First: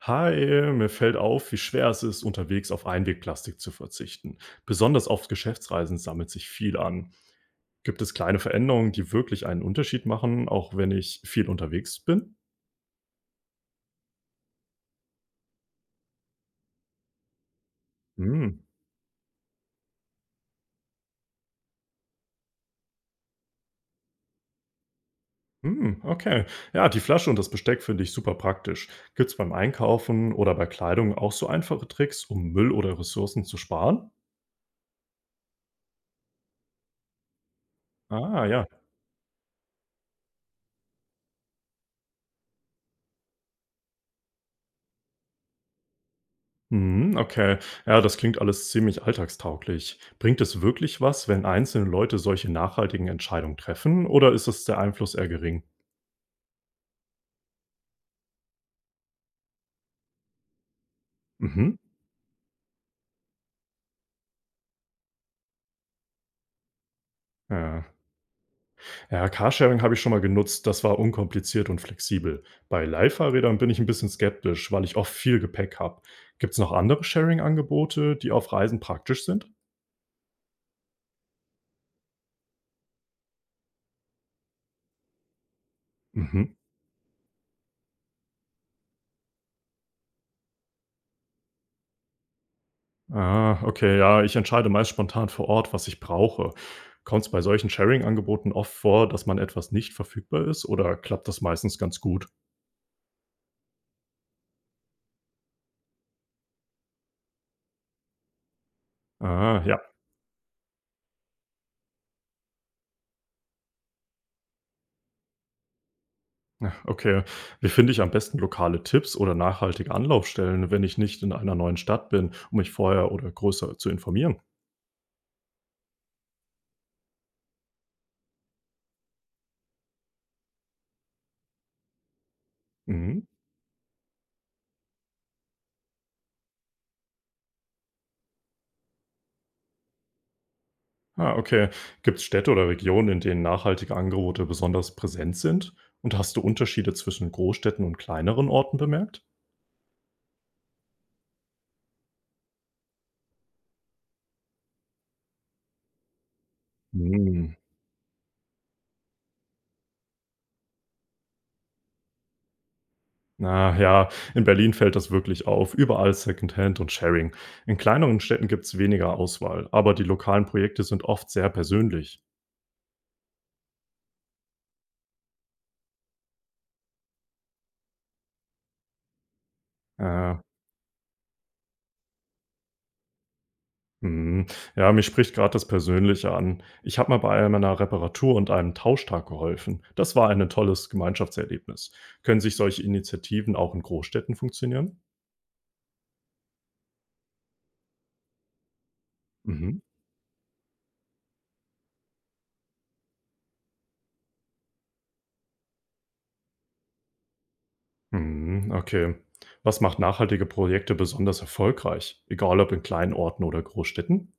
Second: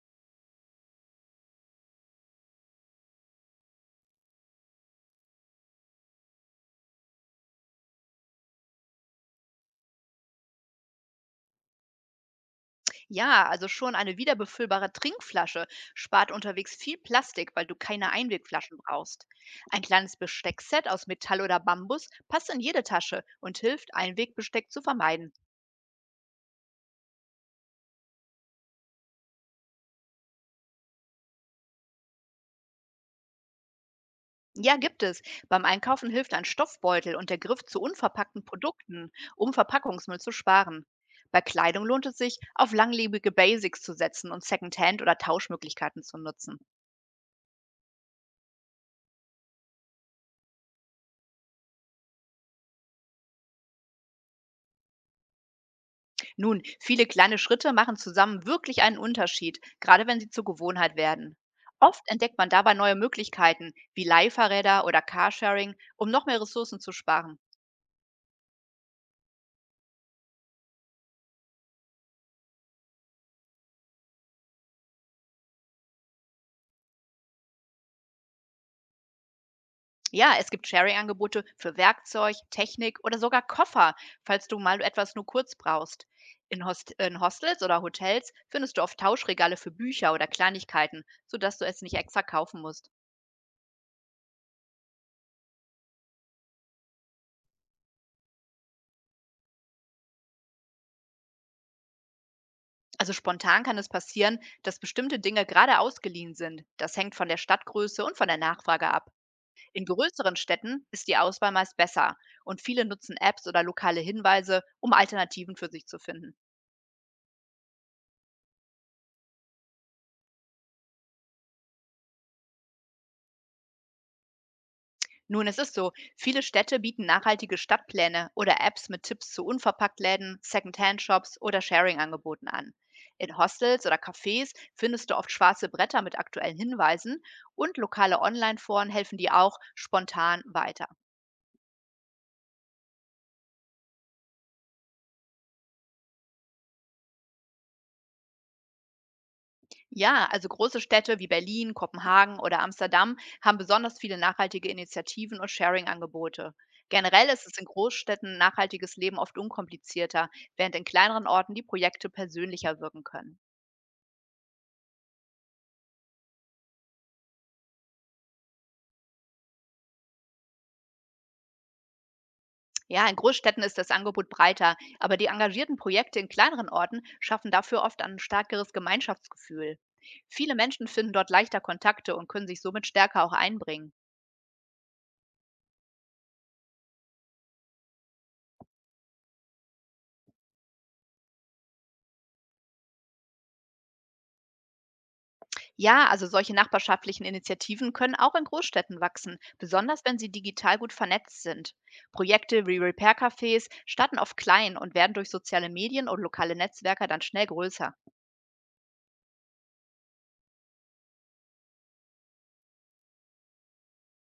Hi, mir fällt auf, wie schwer es ist, unterwegs auf Einwegplastik zu verzichten. Besonders auf Geschäftsreisen sammelt sich viel an. Gibt es kleine Veränderungen, die wirklich einen Unterschied machen, auch wenn ich viel unterwegs bin? Ja, also schon eine wiederbefüllbare Trinkflasche spart unterwegs viel Plastik, weil du keine Hm, Einwegflaschen brauchst. Ein kleines Besteckset aus Metall oder Bambus passt in jede Tasche und hilft, Einwegbesteck zu vermeiden. hm, okay. Ja, die Flasche und das Besteck finde ich super praktisch. Gibt es beim Einkaufen oder bei Kleidung auch so einfache Tricks, um Müll oder Ressourcen zu sparen? Ja, gibt es. Beim Einkaufen hilft ein Stoffbeutel und der Griff zu unverpackten Ah, ja. Produkten, um Verpackungsmüll zu sparen. Bei Kleidung lohnt es sich, auf langlebige Basics zu setzen und Secondhand- oder Tauschmöglichkeiten zu nutzen. Mhm, okay. Ja, das klingt alles ziemlich alltagstauglich. Bringt es wirklich was, wenn einzelne Leute solche nachhaltigen Entscheidungen treffen, oder ist es der Einfluss eher gering? Nun, viele kleine Schritte machen zusammen wirklich einen Unterschied, gerade wenn sie zur Gewohnheit werden. Mhm. Oft entdeckt man dabei neue Möglichkeiten, wie Leihfahrräder oder Carsharing, um noch mehr Ressourcen zu sparen. Ja, ja Carsharing habe ich schon mal genutzt, das war unkompliziert und flexibel. Bei Leihfahrrädern bin ich ein bisschen skeptisch, weil ich oft viel Gepäck habe. Gibt es noch andere Sharing-Angebote, die auf Reisen praktisch sind? Ja, es gibt Sharing-Angebote für Werkzeug, Technik oder sogar Koffer, falls du mal etwas nur kurz brauchst. Mhm. In Hostels oder Hotels findest du oft Tauschregale für Bücher oder Kleinigkeiten, sodass du es nicht extra kaufen musst. Ah, okay, ja, ich entscheide meist spontan vor Ort, was ich brauche. Kommt es bei solchen Sharing-Angeboten oft vor, dass man etwas nicht verfügbar ist oder klappt das meistens ganz gut? Also spontan kann es passieren, dass bestimmte Dinge gerade ausgeliehen sind. Das hängt von der Stadtgröße und von der Nachfrage ab. Ah, ja, In größeren Städten ist die Auswahl meist besser und viele nutzen Apps oder lokale Hinweise, um Alternativen für sich zu finden. ja, okay. Wie finde ich am besten lokale Tipps oder nachhaltige Anlaufstellen, wenn ich nicht in einer neuen Stadt bin, um mich vorher oder größer zu informieren? Nun, es ist so, viele Städte bieten nachhaltige Stadtpläne oder Apps mit Tipps zu Unverpacktläden, Secondhand-Shops oder Sharing-Angeboten an. Mhm. In Hostels oder Cafés findest du oft schwarze Bretter mit aktuellen Hinweisen und lokale Online-Foren helfen dir auch spontan weiter. Ah, okay. Gibt es Städte oder Regionen, in denen nachhaltige Angebote besonders präsent sind? Und hast du Unterschiede zwischen Großstädten und kleineren Orten bemerkt? Ja, also große Städte wie Berlin, Kopenhagen oder Amsterdam haben besonders viele nachhaltige Initiativen und Sharing-Angebote. Generell ist Hm, es in Großstädten nachhaltiges Leben oft unkomplizierter, während in kleineren Orten die Projekte persönlicher wirken können. na ja, in Berlin fällt das wirklich auf. Überall Secondhand und Sharing. In kleineren Städten gibt es weniger Auswahl, aber die lokalen Projekte sind oft sehr persönlich. Ja, in Großstädten ist das Angebot breiter, aber die engagierten Projekte in kleineren Orten schaffen dafür oft ein stärkeres Gemeinschaftsgefühl. Äh, Viele Menschen finden dort leichter Kontakte und können sich somit stärker auch einbringen. mhm. Ja, mich spricht gerade das Persönliche an. Ich habe mal bei einer Reparatur und einem Tauschtag geholfen. Das war ein tolles Gemeinschaftserlebnis. Können sich solche Initiativen auch in Großstädten funktionieren? Ja, also solche nachbarschaftlichen Initiativen können auch in Großstädten wachsen, Mhm. besonders wenn sie digital gut vernetzt sind. Projekte wie Repair-Cafés starten oft klein und werden durch soziale Medien und lokale Netzwerke dann schnell größer. Mhm, okay. Was macht nachhaltige Projekte besonders erfolgreich? Egal ob in kleinen Orten oder Großstädten?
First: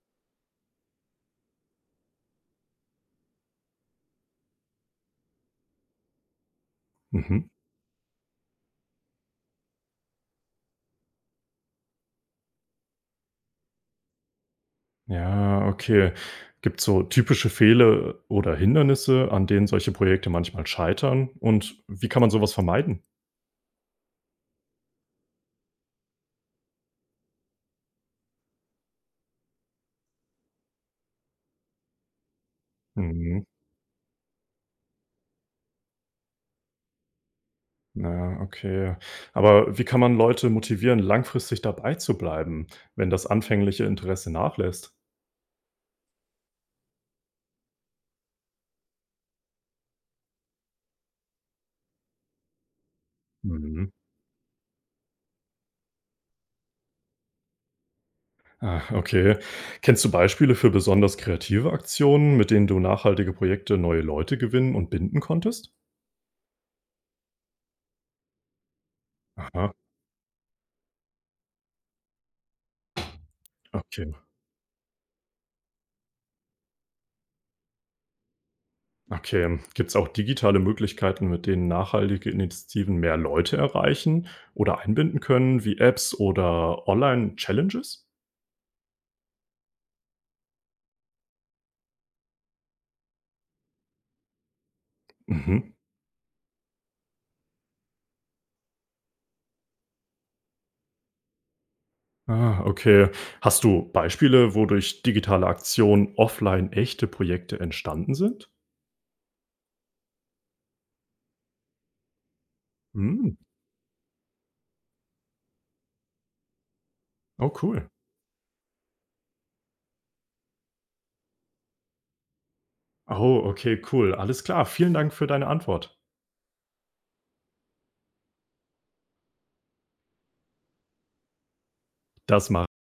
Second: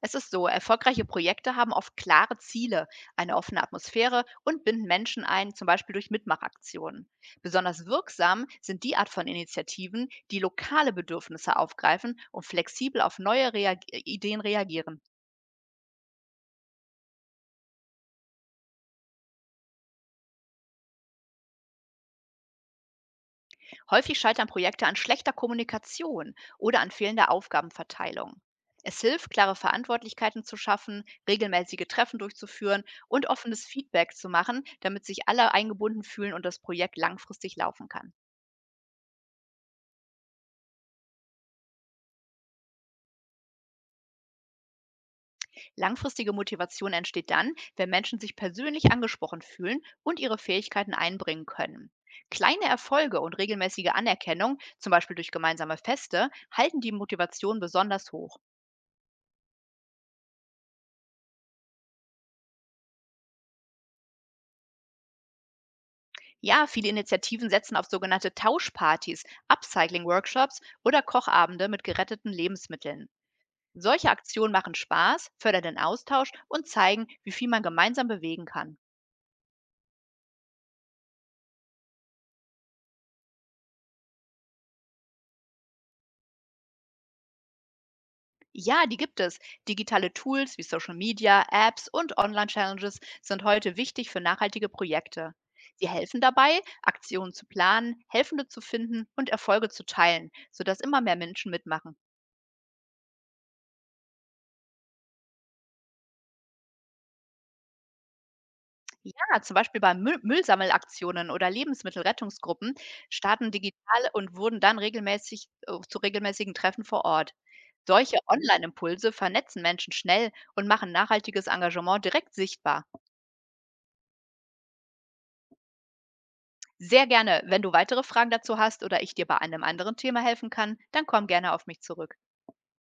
Es ist so, erfolgreiche Projekte haben oft klare Ziele, eine offene Atmosphäre und binden Menschen ein, zum Beispiel durch Mitmachaktionen. Mhm. Besonders wirksam sind die Art von Initiativen, die lokale Bedürfnisse aufgreifen und flexibel auf neue Reag Ideen reagieren. Ja, okay. Gibt's so typische Fehler oder Hindernisse, an denen solche Projekte manchmal scheitern? Und wie kann man sowas vermeiden? Häufig scheitern Projekte an schlechter Kommunikation oder an fehlender Aufgabenverteilung. Es hilft, klare Verantwortlichkeiten zu schaffen, regelmäßige Treffen durchzuführen und Mhm. offenes Feedback zu machen, damit sich alle eingebunden fühlen und das Projekt langfristig laufen kann. Na, okay. Aber wie kann man Leute motivieren, langfristig dabei zu bleiben, wenn das anfängliche Interesse nachlässt? Langfristige Motivation entsteht dann, wenn Menschen sich persönlich angesprochen fühlen und ihre Fähigkeiten einbringen können. Kleine Erfolge und Mhm. regelmäßige Anerkennung, zum Beispiel durch gemeinsame Feste, halten die Motivation besonders hoch. Ah, okay. Kennst du Beispiele für besonders kreative Aktionen, mit denen du nachhaltige Projekte neue Leute gewinnen und binden konntest? Ja, viele Initiativen setzen auf sogenannte Tauschpartys, Aha, Upcycling-Workshops oder Kochabende mit geretteten Lebensmitteln. Solche okay. Aktionen machen Spaß, fördern den Austausch und zeigen, wie viel man gemeinsam bewegen kann. Okay. Gibt es auch digitale Möglichkeiten, mit denen nachhaltige Initiativen mehr Leute erreichen oder einbinden können, wie Apps oder Online-Challenges? Ja, die gibt es. Digitale Tools wie Social Media, Apps und Online-Challenges sind heute wichtig für nachhaltige Projekte. Mhm. Sie helfen dabei, Aktionen zu planen, Helfende zu finden und Erfolge zu teilen, sodass immer mehr Menschen mitmachen. Ah, okay. Hast du Beispiele, wo durch digitale Aktionen offline echte Projekte entstanden sind? Ja, zum Beispiel bei Müllsammelaktionen oder Lebensmittelrettungsgruppen Hm. starten digital und wurden dann regelmäßig zu regelmäßigen Treffen vor Ort. Oh, cool. Solche Online-Impulse vernetzen Menschen schnell und machen nachhaltiges Engagement direkt sichtbar. Oh, okay, cool. Alles klar. Vielen Dank für deine Antwort. Sehr gerne, wenn du weitere Fragen dazu hast oder ich dir bei einem anderen Thema helfen kann, dann komm gerne auf mich zurück. Das macht